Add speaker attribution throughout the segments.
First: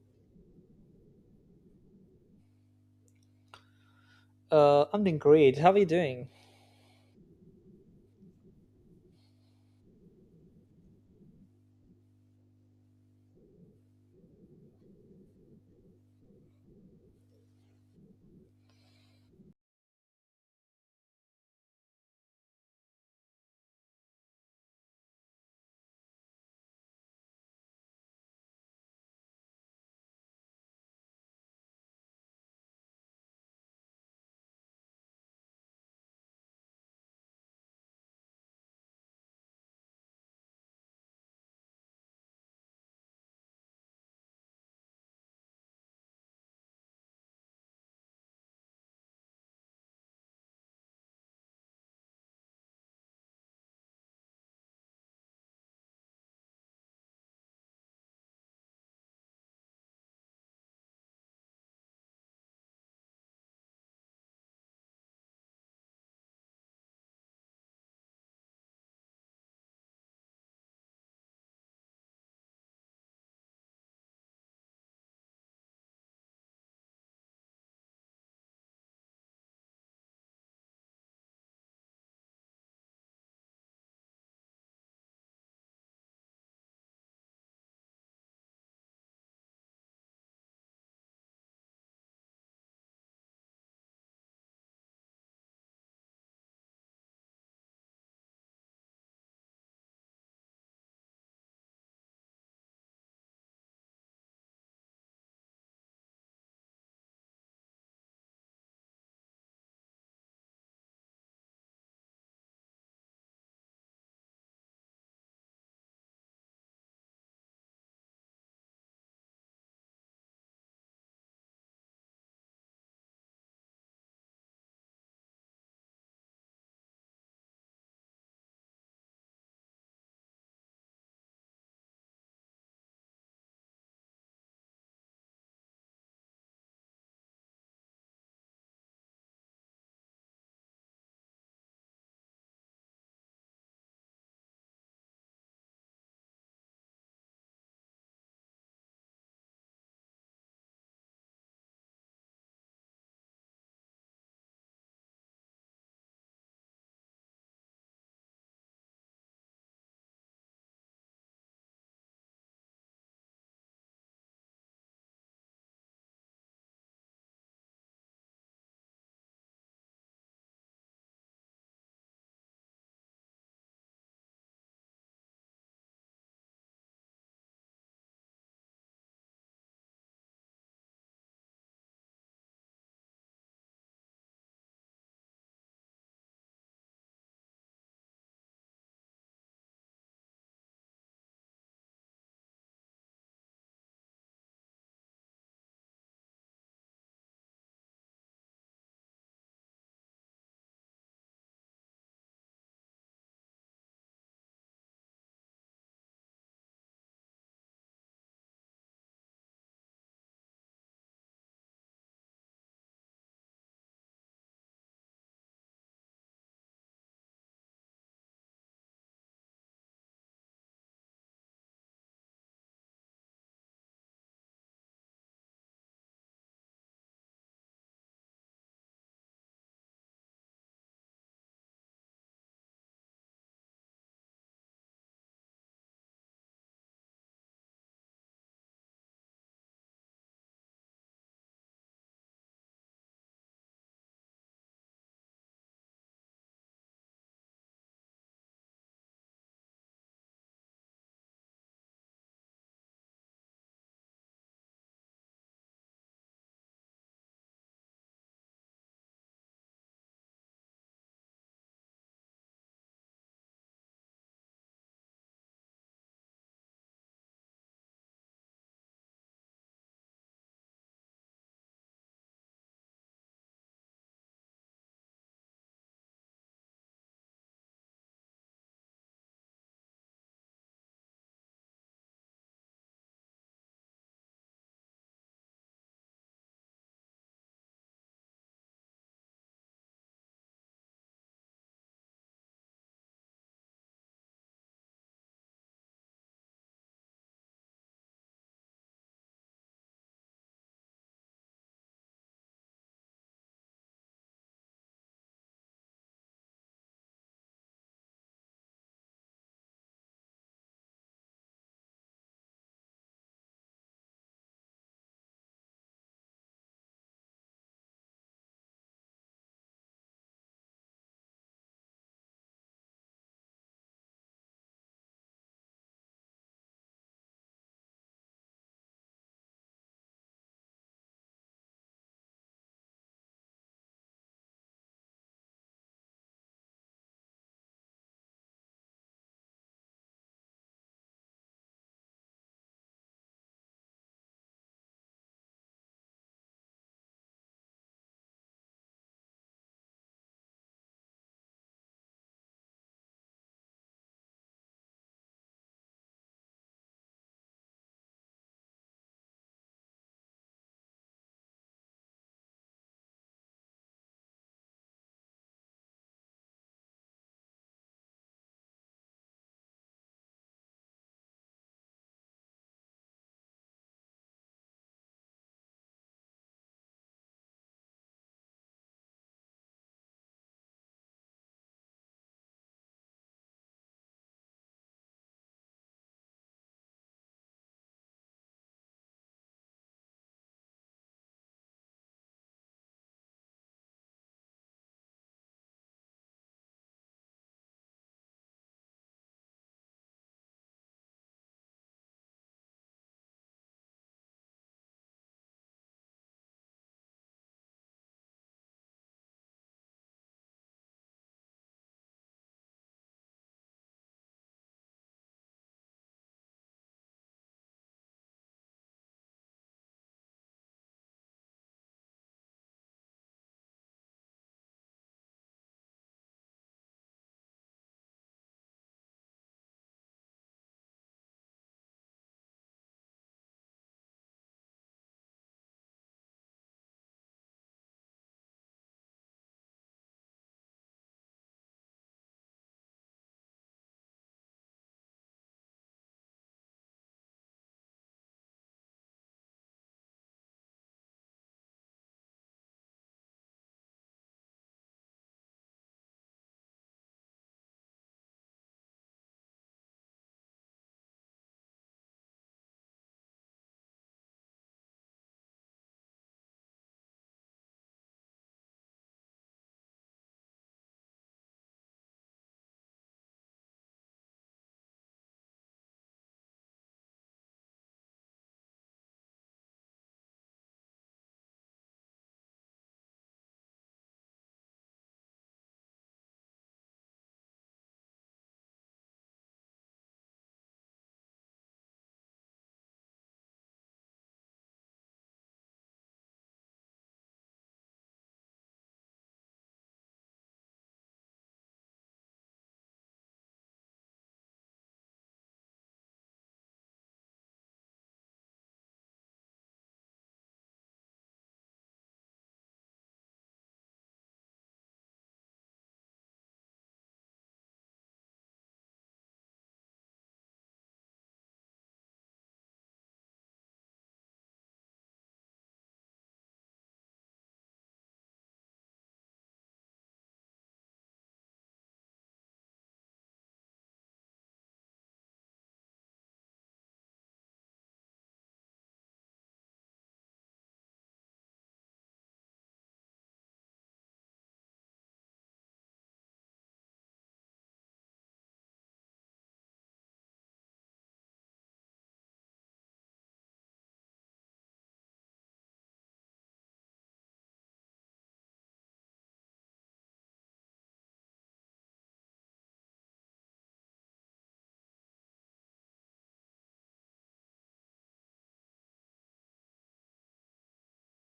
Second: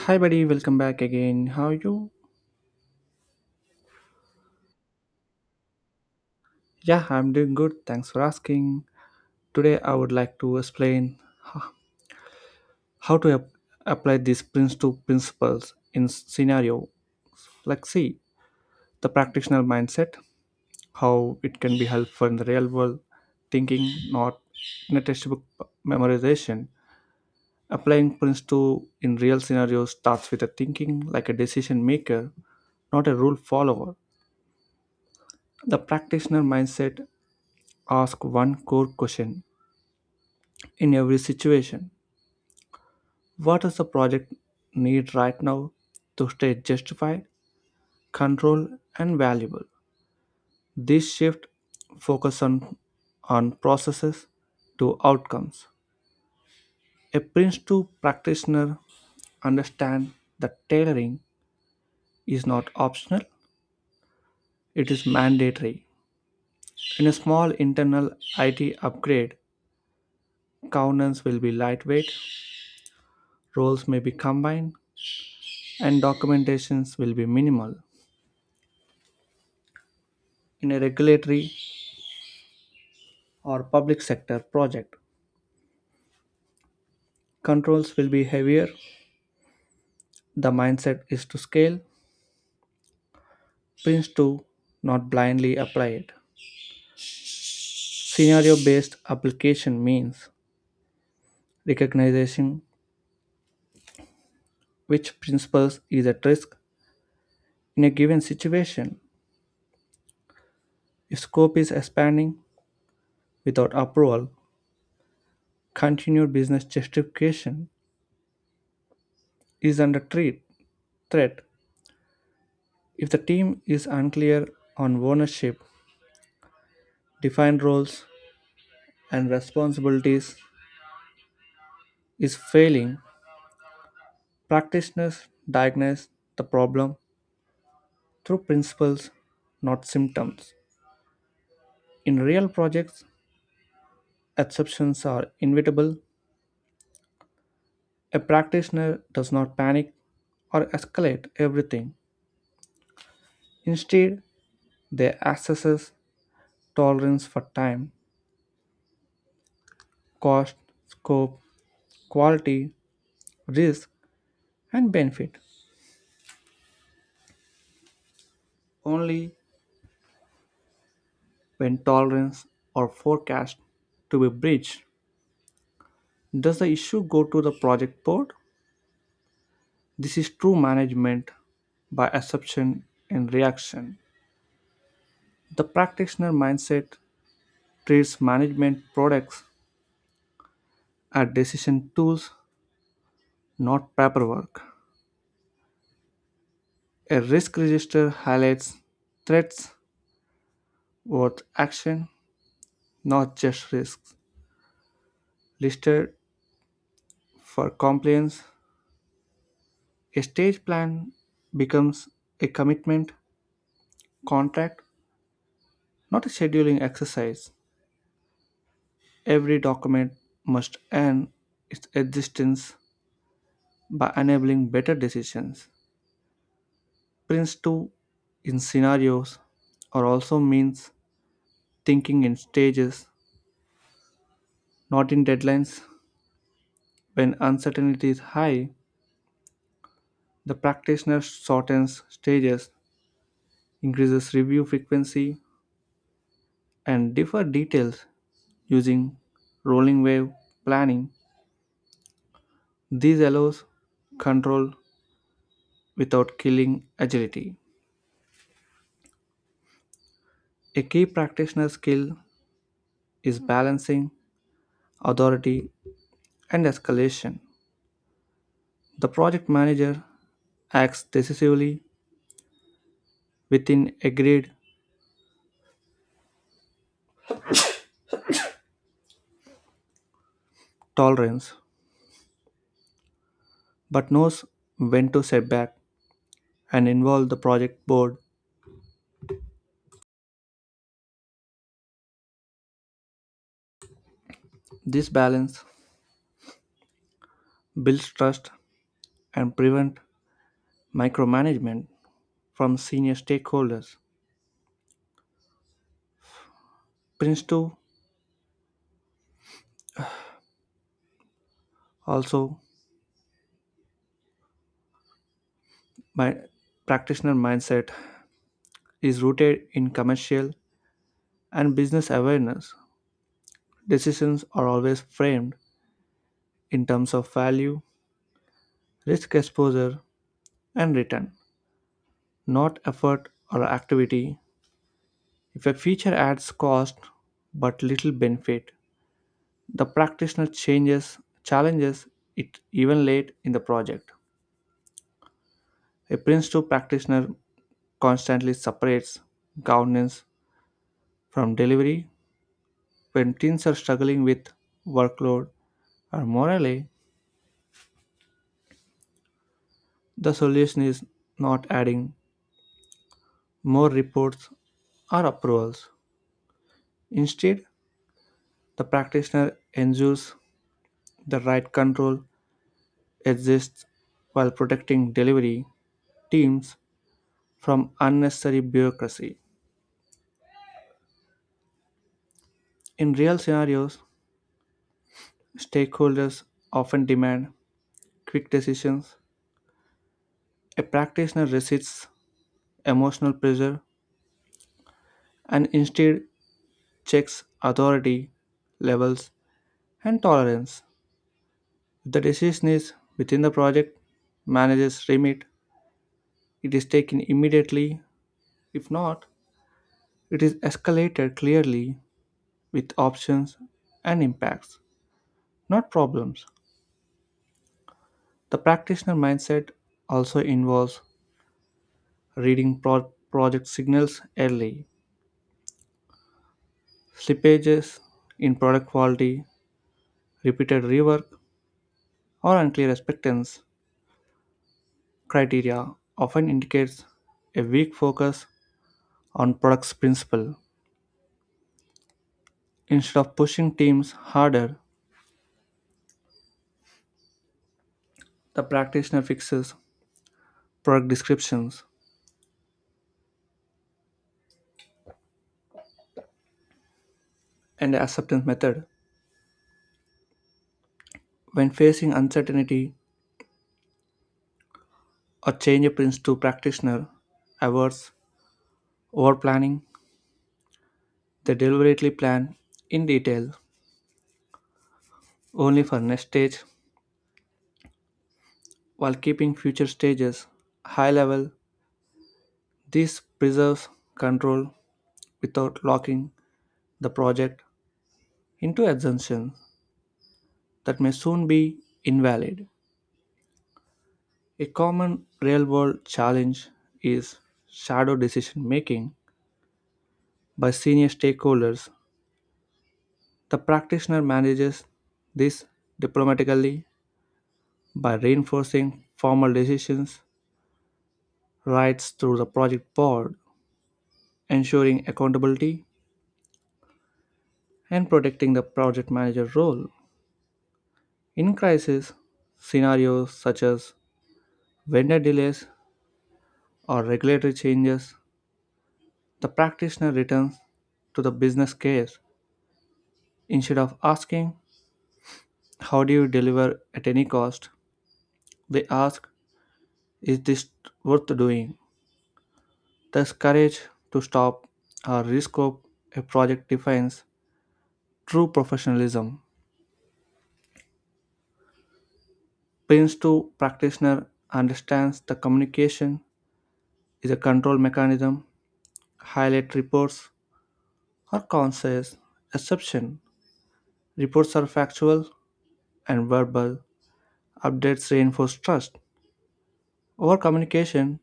Speaker 1: Hi, buddy. Welcome back again. How are you?
Speaker 2: I'm doing great. How are you doing?
Speaker 1: Yeah, I'm doing good. Thanks for asking. Today, I would like to explain h- how to apply these Prince 2 principles in scenario. Like, see, the practitioner mindset, how it can be helpful in the real world, thinking, not in a textbook memorization. Applying Prince 2 in real scenarios starts with a thinking like a decision maker, not a rule follower. The practitioner mindset ask one core question in every situation. What does the project need right now to stay justified, controlled, and valuable? This shift focus on processes to outcomes. A Prince 2 practitioner understand that tailoring is not optional, it is mandatory. In a small internal IT upgrade, governance will be lightweight, roles may be combined, and documentations will be minimal. In a regulatory or public sector project, controls will be heavier. The mindset is to scale Prince to, not blindly apply it. Scenario based application means recognizing which principles is at risk in a given situation. If scope is expanding without approval, continued business justification is under threat. If the team is unclear on ownership, defined roles, and responsibilities, is failing, practitioners diagnose the problem through principles, not symptoms. In real projects, exceptions are inevitable. A practitioner does not panic or escalate everything. Instead, they assess tolerance for time, cost, scope, quality, risk, and benefit. Only when tolerance are forecast to be breached does the issue go to the project board. This is true management by assumption and reaction. The practitioner mindset treats management products as decision tools, not paperwork. A risk register highlights threats worth action, not just risks listed for compliance. A stage plan becomes a commitment contract, not a scheduling exercise. Every document must earn its existence by enabling better decisions. Prints too in scenarios or also means thinking in stages, not in deadlines. When uncertainty is high, the practitioner shortens stages, increases review frequency, and differ details using rolling wave planning. This allows control without killing agility. A key practitioner skill is balancing authority and escalation. The project manager acts decisively within agreed tolerance but knows when to step back and involve the project board. This balance builds trust and prevents micromanagement from senior stakeholders. Prince 2 also my practitioner mindset is rooted in commercial and business awareness. Decisions are always framed in terms of value, risk exposure, and return, not effort or activity. If a feature adds cost but little benefit, the practitioner changes challenges it even late in the project. A Prince 2 practitioner constantly separates governance from delivery. When teams are struggling with workload or morale, the solution is not adding more reports or approvals. Instead, the practitioner ensures the right control exists while protecting delivery teams from unnecessary bureaucracy. In real scenarios, stakeholders often demand quick decisions. A practitioner resists emotional pressure and instead checks authority levels and tolerance. If the decision is within the project manager's remit, it is taken immediately. If not, it is escalated clearly with options and impacts, not problems. The practitioner mindset also involves reading project signals early. Slippages in product quality, repeated rework, or unclear acceptance criteria often indicates a weak focus on product's principle. Instead of pushing teams harder, the practitioner fixes product descriptions and acceptance method. When facing uncertainty or change, a Prince to practitioner averts over planning. They deliberately plan in detail only for next stage while keeping future stages high level. This preserves control without locking the project into assumptions that may soon be invalid. A common real world challenge is shadow decision making by senior stakeholders. The practitioner manages this diplomatically by reinforcing formal decisions rights through the project board, ensuring accountability, and protecting the project manager role. In crisis scenarios such as vendor delays or regulatory changes, the practitioner returns to the business case. Instead of asking, "How do you deliver at any cost?" they ask, "Is this worth doing?" Thus, courage to stop or rescope a project defines true professionalism. Prince 2 practitioner understands the communication is a control mechanism. Highlight reports are conscious exception. Reports are factual and verbal. Updates reinforce trust. Over communication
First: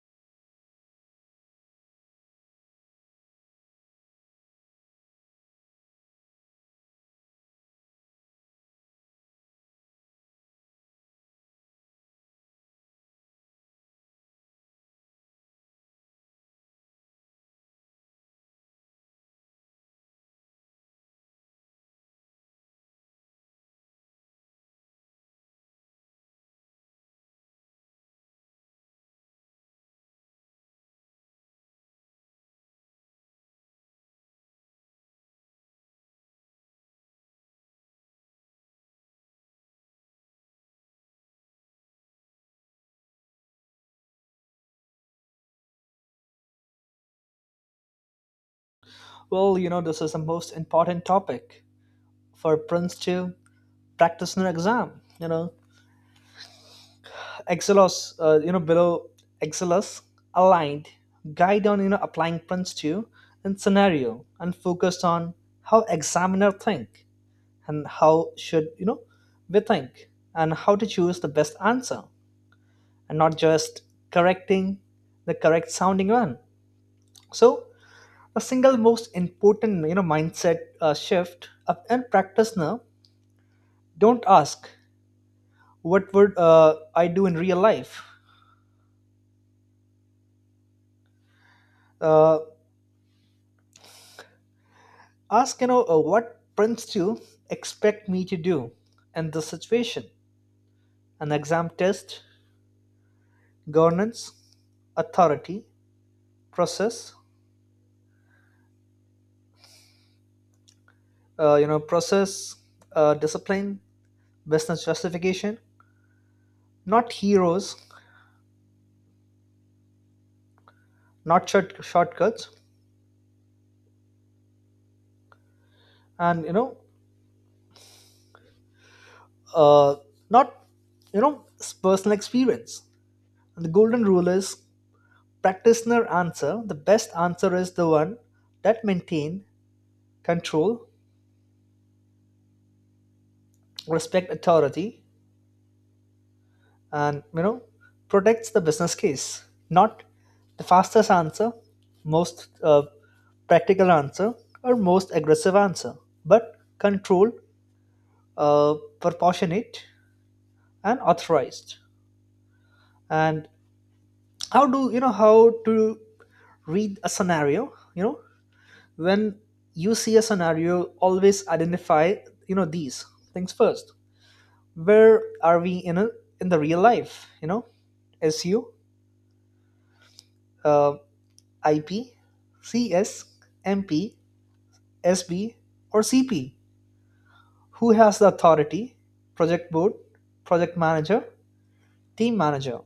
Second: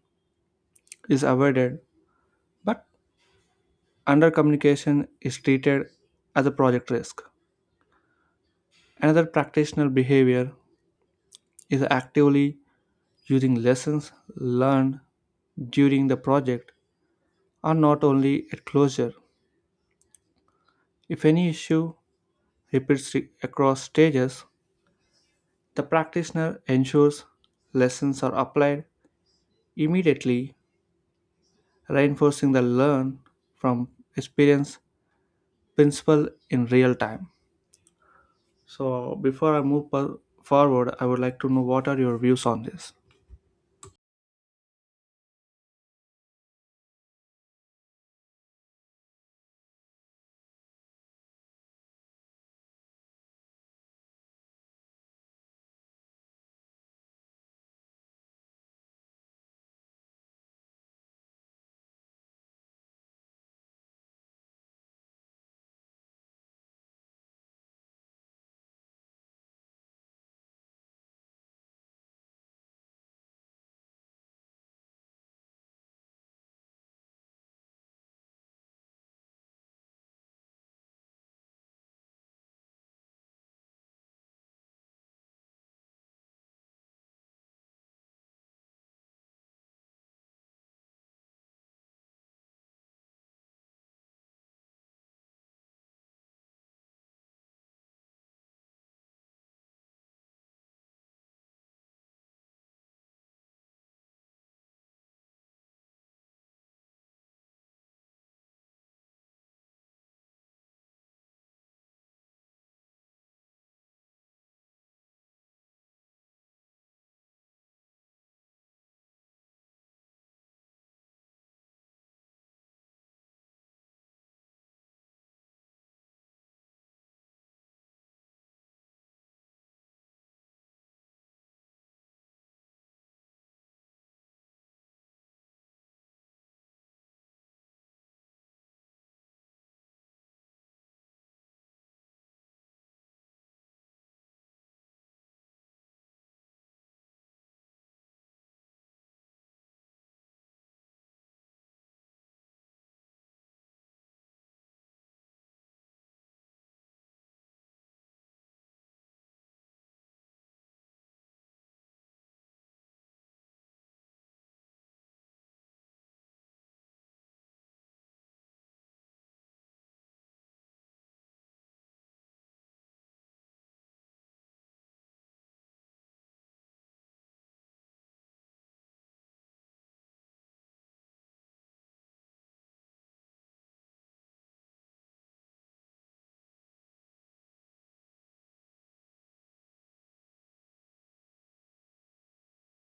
Speaker 1: is avoided, but under communication is treated as a project risk. Another practitioner behavior is actively using lessons learned during the project, are not only at closure. If any issue repeats across stages, the practitioner ensures lessons are applied immediately, reinforcing the learn from experience principle in real time. So, before I move forward, I would like to know what are your views on this?
Speaker 2: Well, this is the most important topic for Prince 2 practitioner exam. You know, Excelos, below Excelos aligned guide on, applying Prince 2 and scenario and focused on how examiner think and how should, we think and how to choose the best answer and not just correcting the correct sounding one. So the single most important, mindset shift and practice now, don't ask what would I do in real life. uh, Ask, what Prince to expect me to do in this situation. An exam test governance, authority, process, process, discipline, business justification, not heroes, not shortcuts, and uh, not, personal experience. The golden rule is practitioner answer, the best answer is the one that maintain control, respect authority, and protects the business case, not the fastest answer, most practical answer, or most aggressive answer, but controlled, uh, proportionate, and authorized. And how do you know how to read a scenario? When you see a scenario, always identify, these things first. Where are we in the real life, SU, uh, IP, CS, MP, SB, or CP? Who has the authority? Project board, project manager, team manager?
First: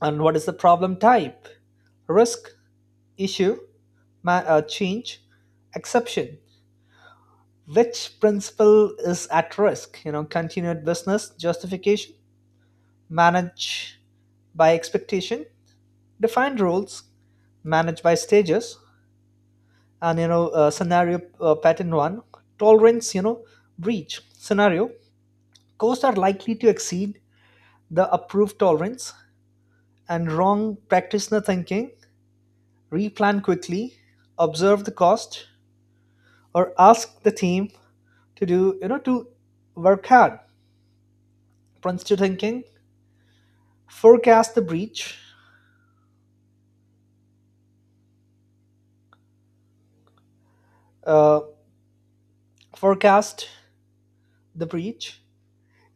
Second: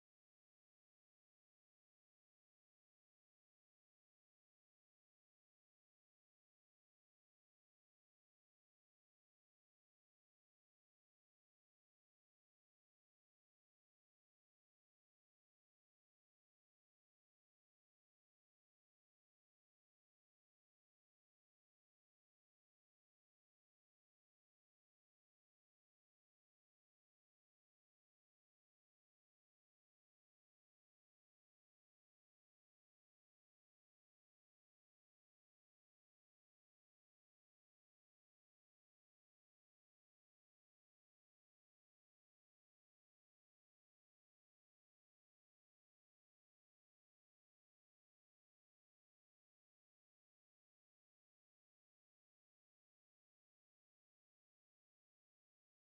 Speaker 2: And what is the problem type? Risk, issue, change, exception? Which principle is at risk? Continued business justification, managed by expectation, defined rules, managed by stages, and, scenario pattern one, tolerance, breach scenario. Costs are likely to exceed the approved tolerance, and wrong practitioner thinking, replan quickly, observe the cost, or ask the team to do, to work hard. Prince to thinking, forecast the breach, uh, forecast the breach,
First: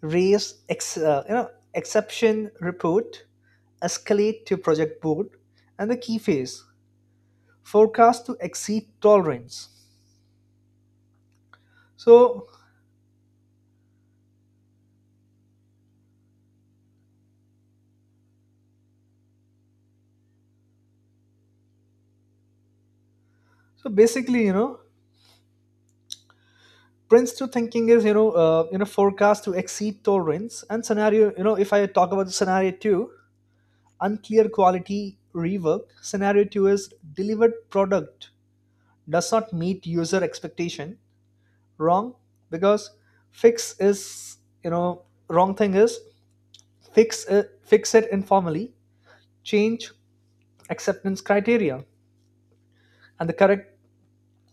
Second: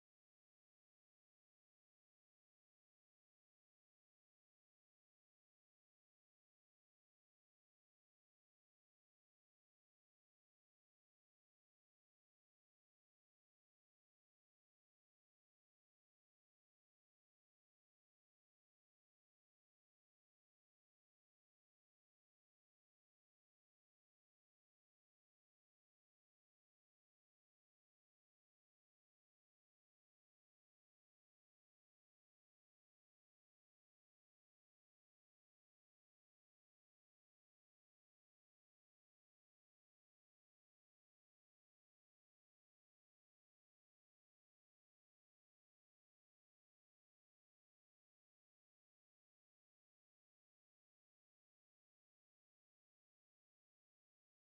Speaker 2: raise, exception report, escalate to project board, and the key phase, forecast to exceed tolerance. So so basically, Prince two thinking is, forecast to exceed tolerance and scenario. If I talk about the scenario two, unclear quality rework. Scenario two is delivered product does not meet user expectation. Wrong because fix is, you know wrong thing is, fix it informally, change acceptance criteria. And the correct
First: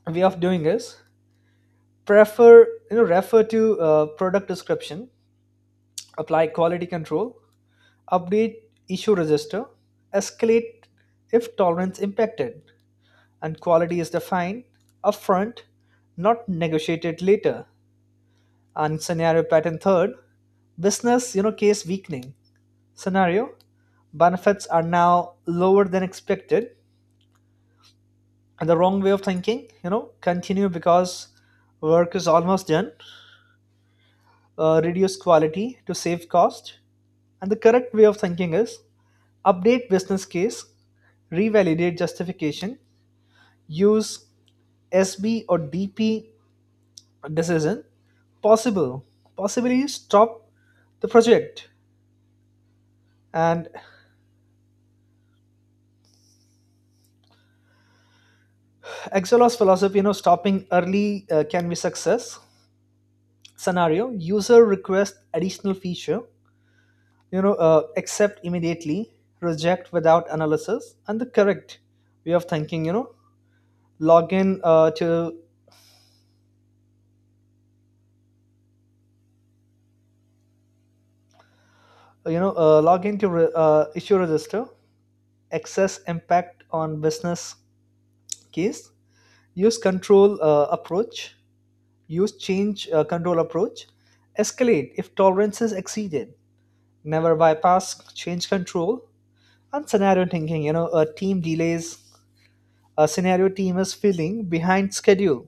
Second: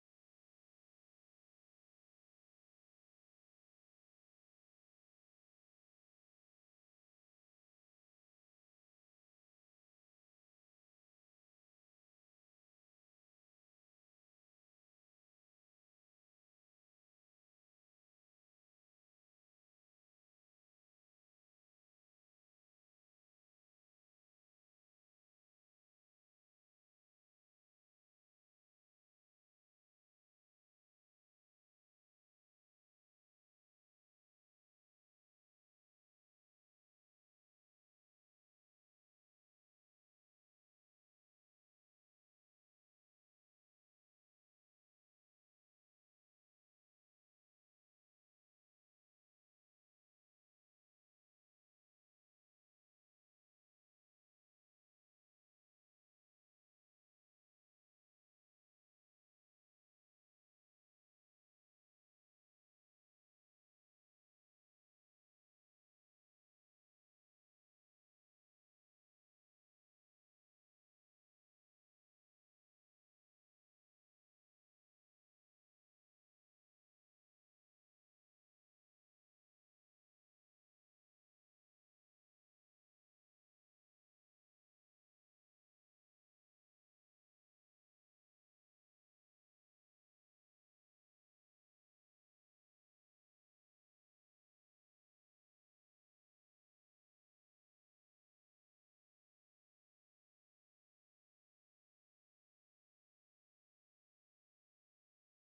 Speaker 2: way of doing is prefer you know refer to product description, apply quality control, update issue register, escalate if tolerance impacted, and quality is defined upfront, not negotiated later. And scenario pattern third, business, case weakening scenario, benefits are now lower than expected, and the wrong way of thinking, continue because work is almost done, reduce quality to save cost, and the correct way of thinking is update business case, revalidate justification, use SB or DP decision, possible, possibly stop the project. And Excelos philosophy, stopping early can be success. Scenario, user requests additional feature, accept immediately, reject without analysis, and the correct way of thinking, log in to you know log into issue register, access impact on business case, use control uh, approach use change control approach, escalate if tolerance is exceeded, never bypass change control. And scenario thinking, team delays, a scenario team is feeling behind schedule.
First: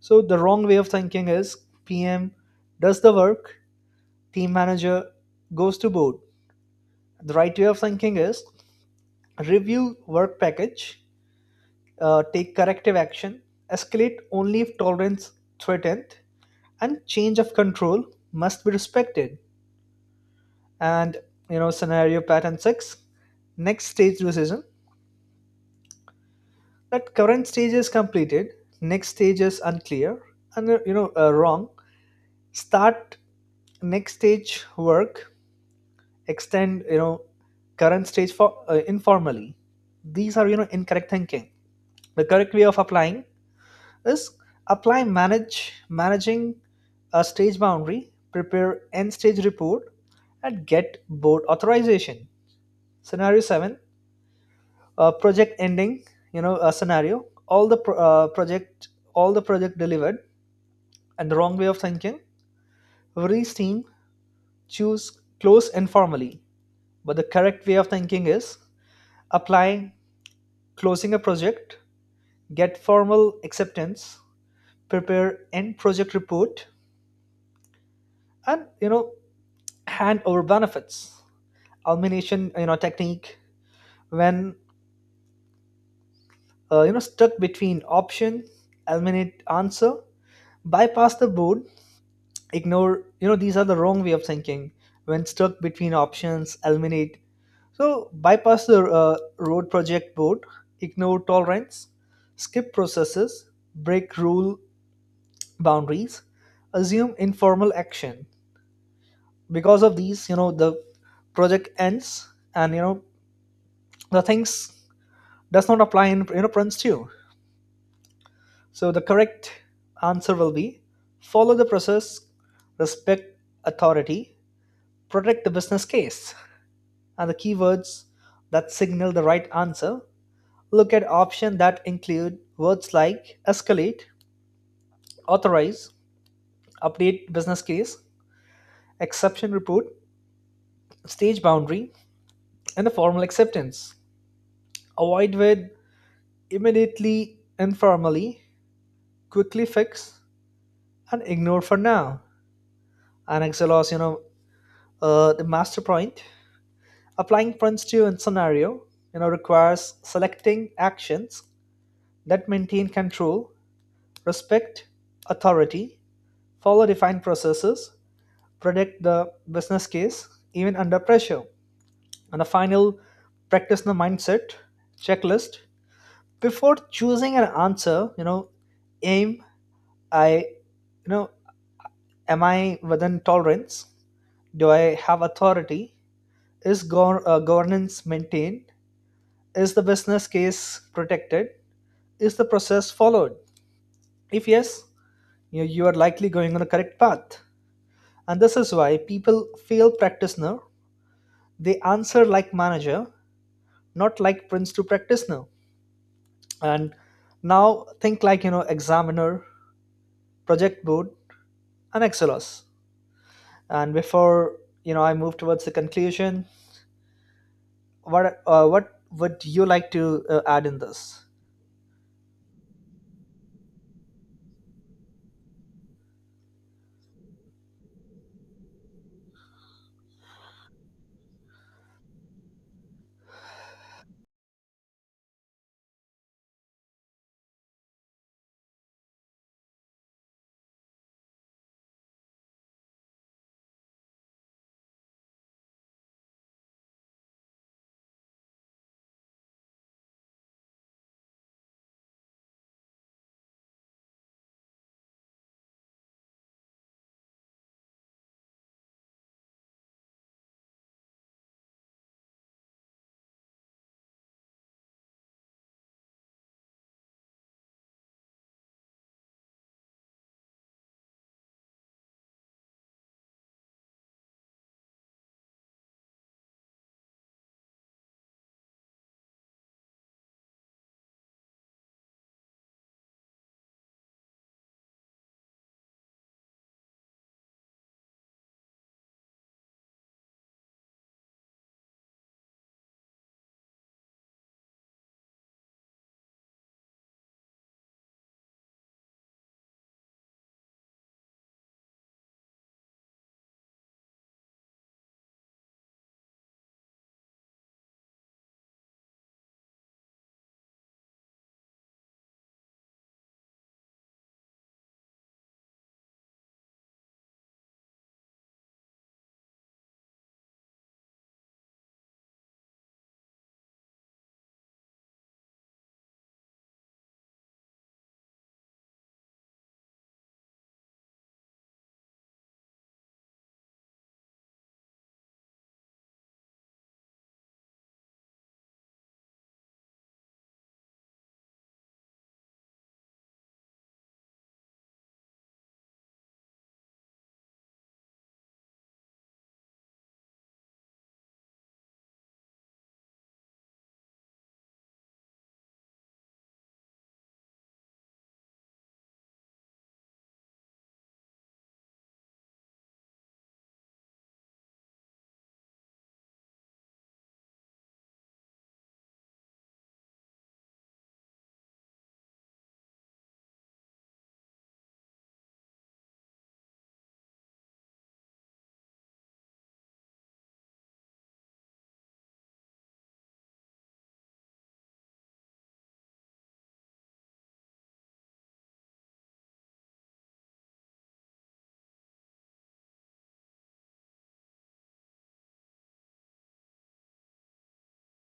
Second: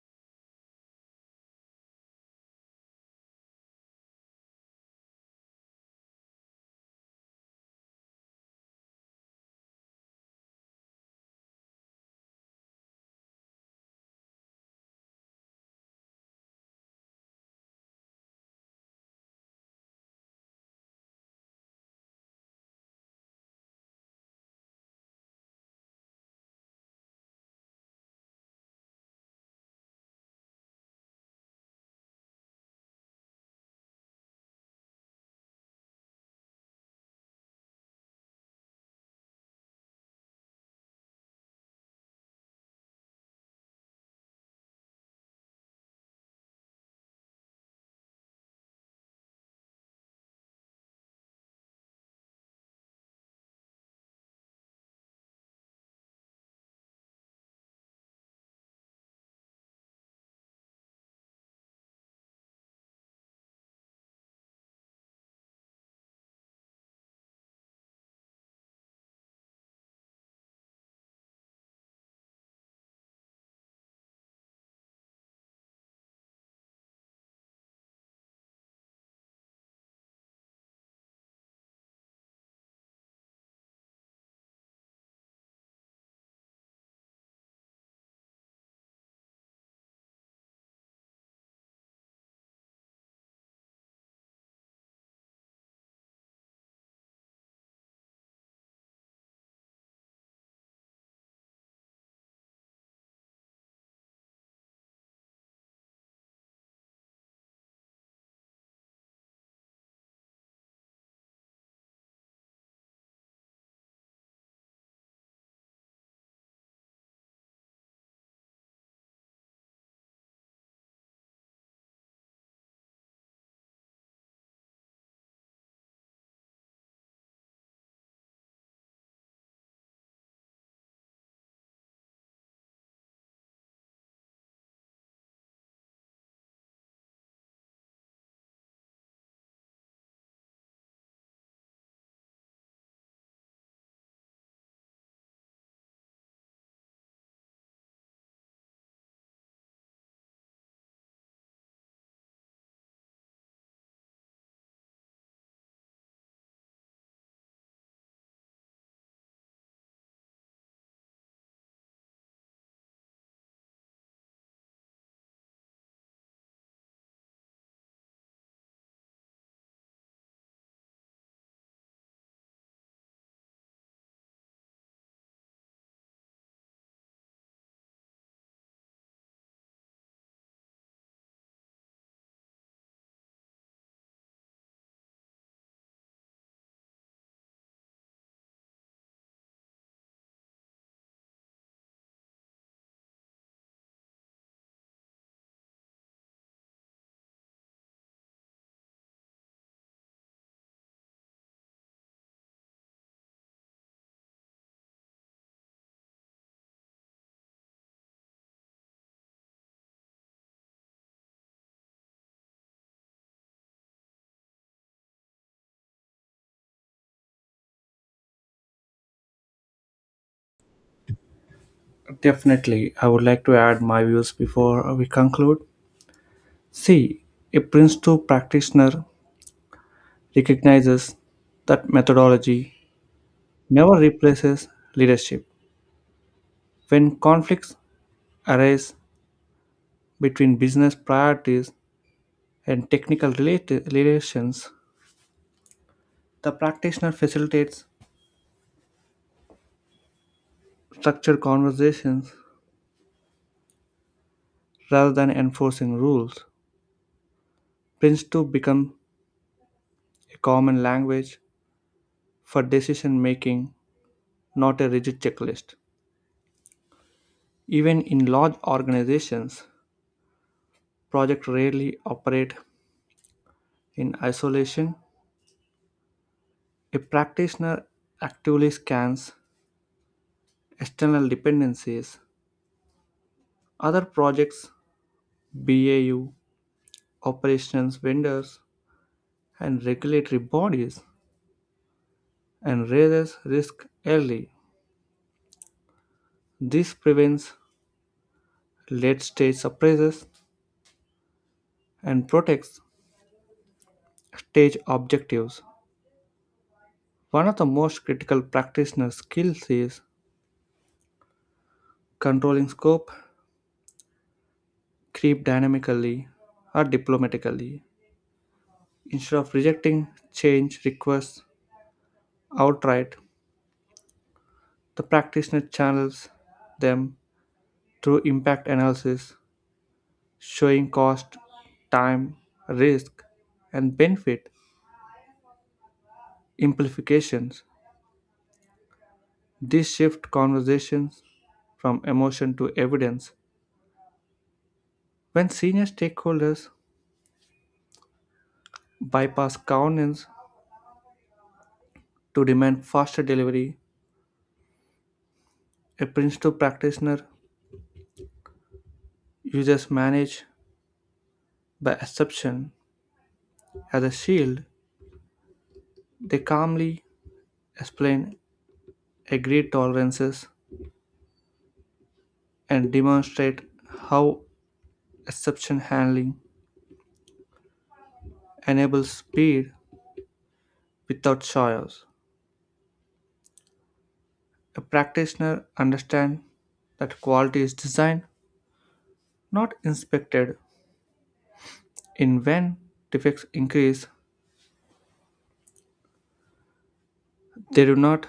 Speaker 2: So the wrong way of thinking is PM does the work, team manager goes to board. The right way of thinking is review work package, take corrective action, escalate only if tolerance threatened, and change of control must be respected. And scenario pattern six, next stage decision. That current stage is completed, next stage is unclear, and, wrong, start next stage work, extend, current stage for, informally. These are, incorrect thinking. The correct way of applying is apply manage managing a stage boundary, prepare end stage report, and get board authorization. Scenario 7, project ending, a scenario, all the pro- project all the project delivered, and the wrong way of thinking, every team choose close informally. But the correct way of thinking is apply, closing a project, get formal acceptance, prepare end project report, and hand over benefits. Elimination, technique, when, stuck between option, eliminate answer, bypass the board, ignore. These are the wrong way of thinking. When stuck between options, eliminate. So bypass the, road project board, ignore tolerance, skip processes, break rule boundaries, assume informal action. Because of these, the project ends, and the things does not apply in, Prince too. So the correct answer will be follow the process, respect authority, protect the business case, and the keywords that signal the right answer, look at options that include words like escalate, authorize, update business case, exception report, stage boundary, and the formal acceptance. Avoid with immediately, informally, quickly fix, and ignore for now. And Excelos, the master point. Applying points to a scenario, requires selecting actions that maintain control, respect authority, follow defined processes, predict the business case even under pressure. And the final, practice the mindset checklist before choosing an answer. Aim. I, you know, am I within tolerance? Do I have authority? Is, governance maintained? Is the business case protected? Is the process followed? If yes, you are likely going on the correct path. And this is why people fail practitioner. They answer like manager, not like prince to practitioner, and now think like, examiner, project board, and Excelos. And before, I move towards the conclusion, what would you like to add in this?
Speaker 1: Definitely, I would like to add my views before we conclude. See, a Prince 2 practitioner recognizes that methodology never replaces leadership. When conflicts arise between business priorities and technical relations, the practitioner facilitates structured conversations rather than enforcing rules. Prince 2 become a common language for decision making, not a rigid checklist. Even in large organizations, projects rarely operate in isolation. A practitioner actively scans external dependencies, other projects, BAU, operations vendors, and regulatory bodies, and raises risk early. This prevents late-stage surprises and protects stage objectives. One of the most critical practitioner skills is controlling scope, creep dynamically or diplomatically. Instead of rejecting change requests outright, the practitioner channels them through impact analysis, showing cost, time, risk, and benefit implications. This shift conversations from emotion to evidence. When senior stakeholders bypass governance to demand faster delivery, a principal practitioner uses manage by exception as a shield. They calmly explain agreed tolerances and demonstrate how exception handling enables speed without chaos. A practitioner understands that quality is designed, not inspected. In when defects increase, they do not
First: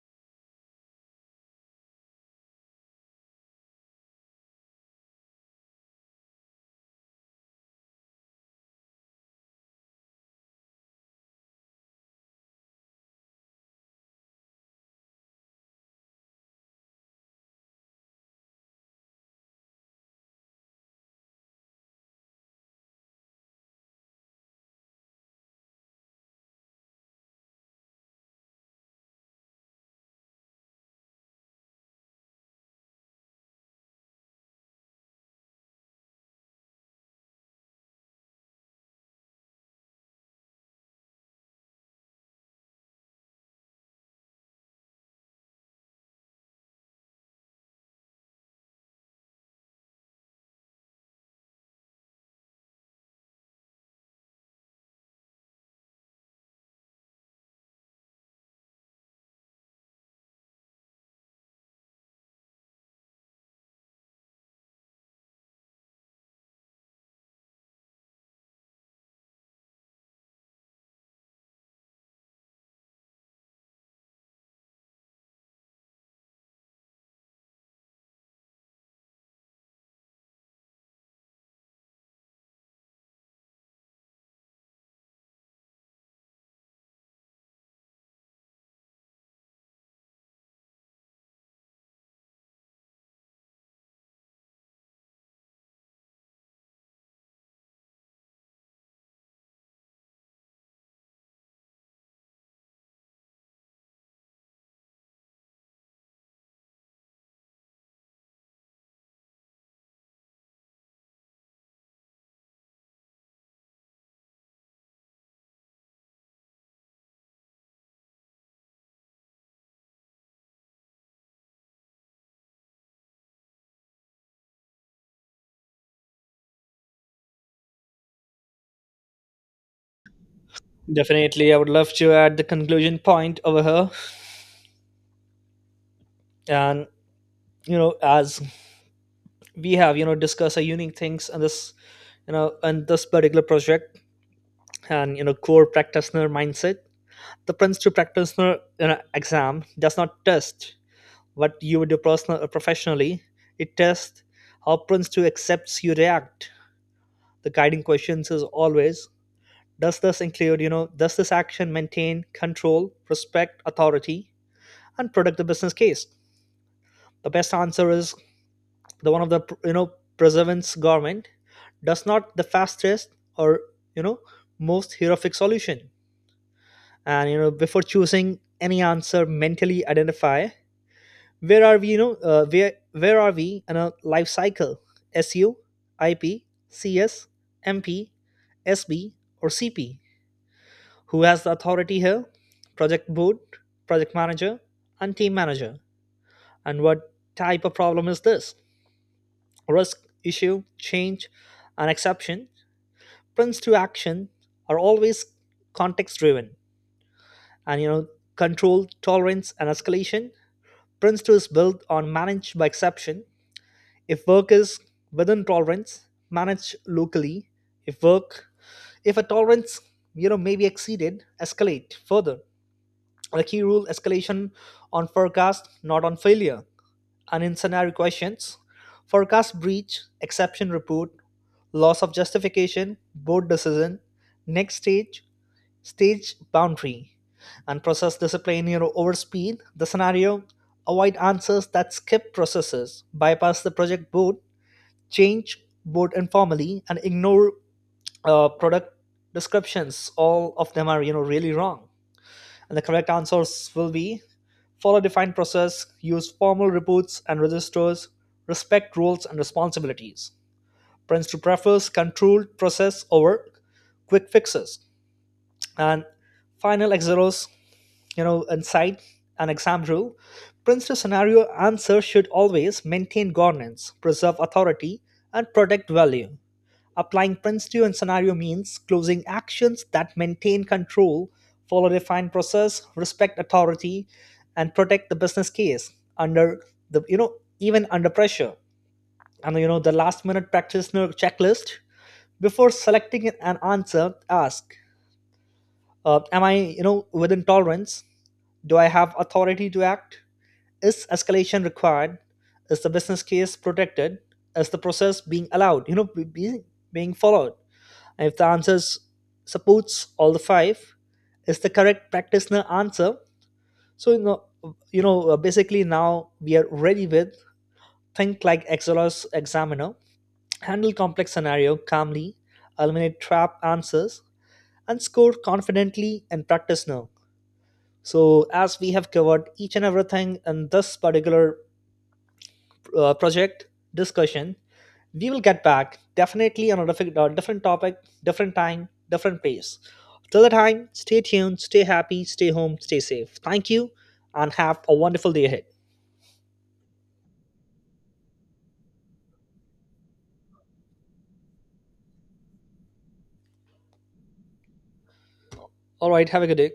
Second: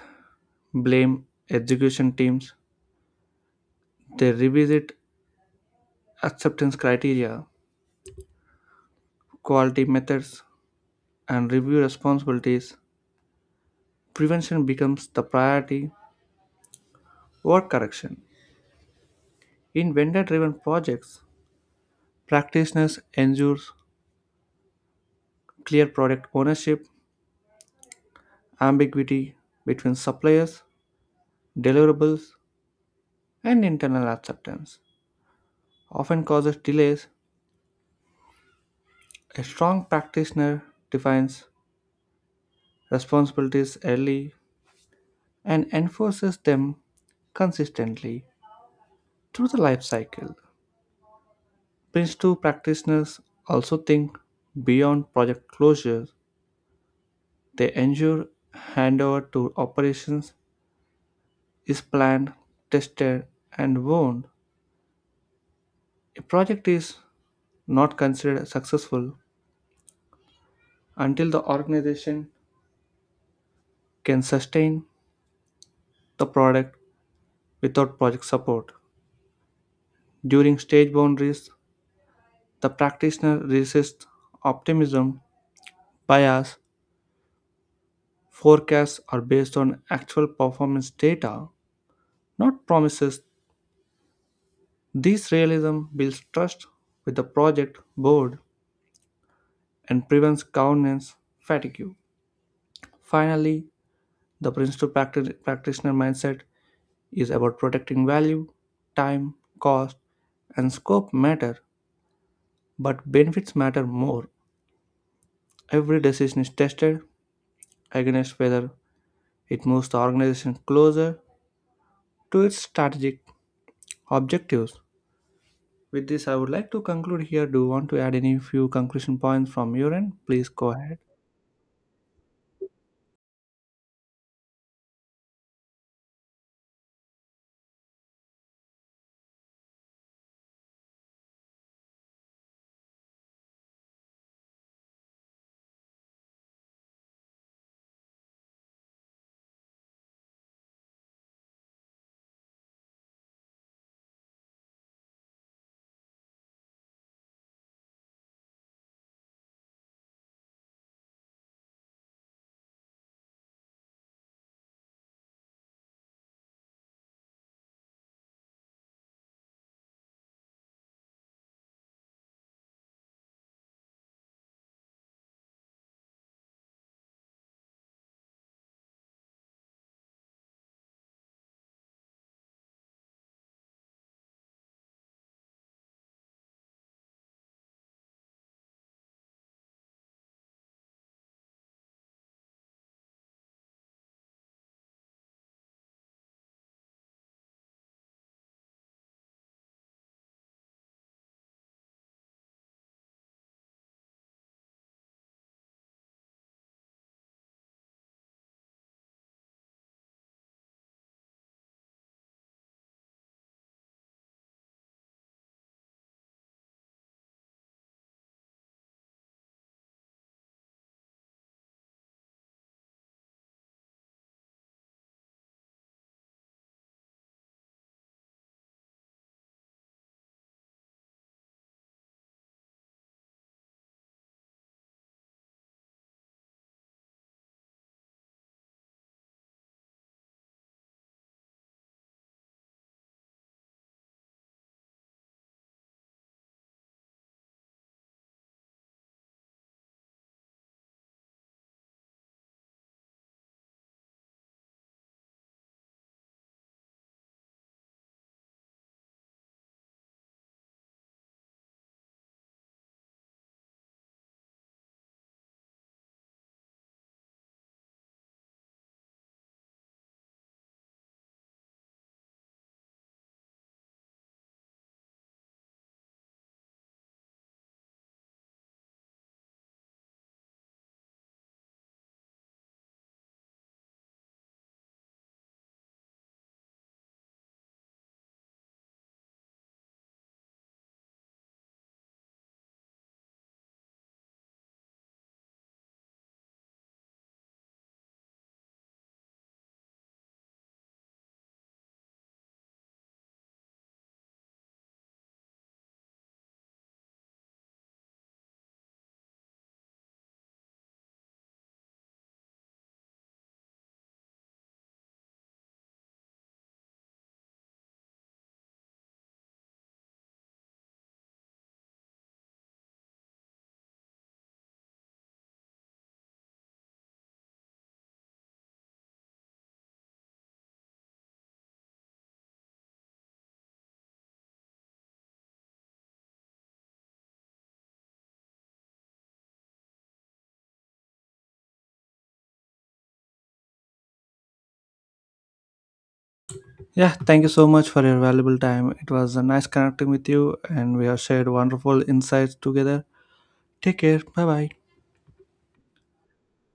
Speaker 1: blame execution teams. They revisit acceptance criteria, quality methods, and review responsibilities. Prevention becomes the priority over correction. In vendor driven projects, practitioners ensure clear product ownership. Ambiguity between suppliers, deliverables, and internal acceptance often causes delays. A strong practitioner defines responsibilities early and enforces them consistently through the life cycle. Prince 2 practitioners also think beyond project closure. They ensure handover to operations is planned, tested, and warned. A project is not considered successful until the organization can sustain the product without project support. During stage boundaries, the practitioner resists optimism bias. Forecasts are based on actual performance data, not promises. This realism builds trust with the project board and prevents governance fatigue. Finally, the principal practitioner mindset is about protecting value. Time, cost, and scope matter, but benefits matter more. Every decision is tested against whether it moves the organization closer to its strategic objectives. With this, I would like to conclude here. Do you want to add any few conclusion points from your end? Please go ahead.
Speaker 2: Definitely I would love to add the conclusion point over here. And as we have, discussed our unique things in this, in this particular project, and core practitioner mindset. The prince to practitioner, exam does not test what you would do personal, or professionally. It tests how Prince to accepts you react. The guiding questions is always, does this include, you know, does this action maintain control, respect, authority, and protect the business case? The best answer is the one of the, preservance government, does not the fastest, or, you know most heroic solution. And before choosing any answer, mentally identify where are we, where are we in a life cycle? SU, IP, CS, MP, SB, or CP? Who has the authority here? Project board, project manager, and team manager? And what type of problem is this? Risk, issue, change, and exception? Prints to action are always context driven, and, control tolerance and escalation. Prince to is built on managed by exception. If workers within tolerance manage locally, if work, if a tolerance may be exceeded, escalate further. The key rule, escalation on forecast, not on failure. And in scenario questions, forecast breach, exception report, loss of justification, board decision, next stage, stage boundary, and process discipline, overspeed. The scenario, avoid answers that skip processes, bypass the project board, change board informally, and ignore, product descriptions. All of them are, really wrong, and the correct answers will be follow a defined process, use formal reports and registers, respect roles and responsibilities. Prince to prefers controlled process over quick fixes. And final Exeros, inside an exam rule, prince to scenario answer should always maintain governance, preserve authority, and protect value. Applying Prince 2 and scenario means closing actions that maintain control, follow defined process, respect authority, and protect the business case, under the you know even under pressure. And the last minute practitioner checklist before selecting an answer, ask, am I, within tolerance? Do I have authority to act? Is escalation required? Is the business case protected? Is the process being allowed? Being followed, and if the answer supports all the five, is the correct practitioner answer. So basically now we are ready with think like Exelos examiner, handle complex scenario calmly, eliminate trap answers, and score confidently in practitioner. So as we have covered each and everything in this particular, project discussion, we will get back definitely on a different, topic, different time, different pace. Till the time, stay tuned, stay happy, stay home, stay safe. Thank you, and have a wonderful day ahead.
Speaker 1: Yeah, thank you so much for your valuable time. It was a nice connecting with you, and we have shared wonderful insights together. Take care. Bye bye.
Speaker 2: All right, have a good day.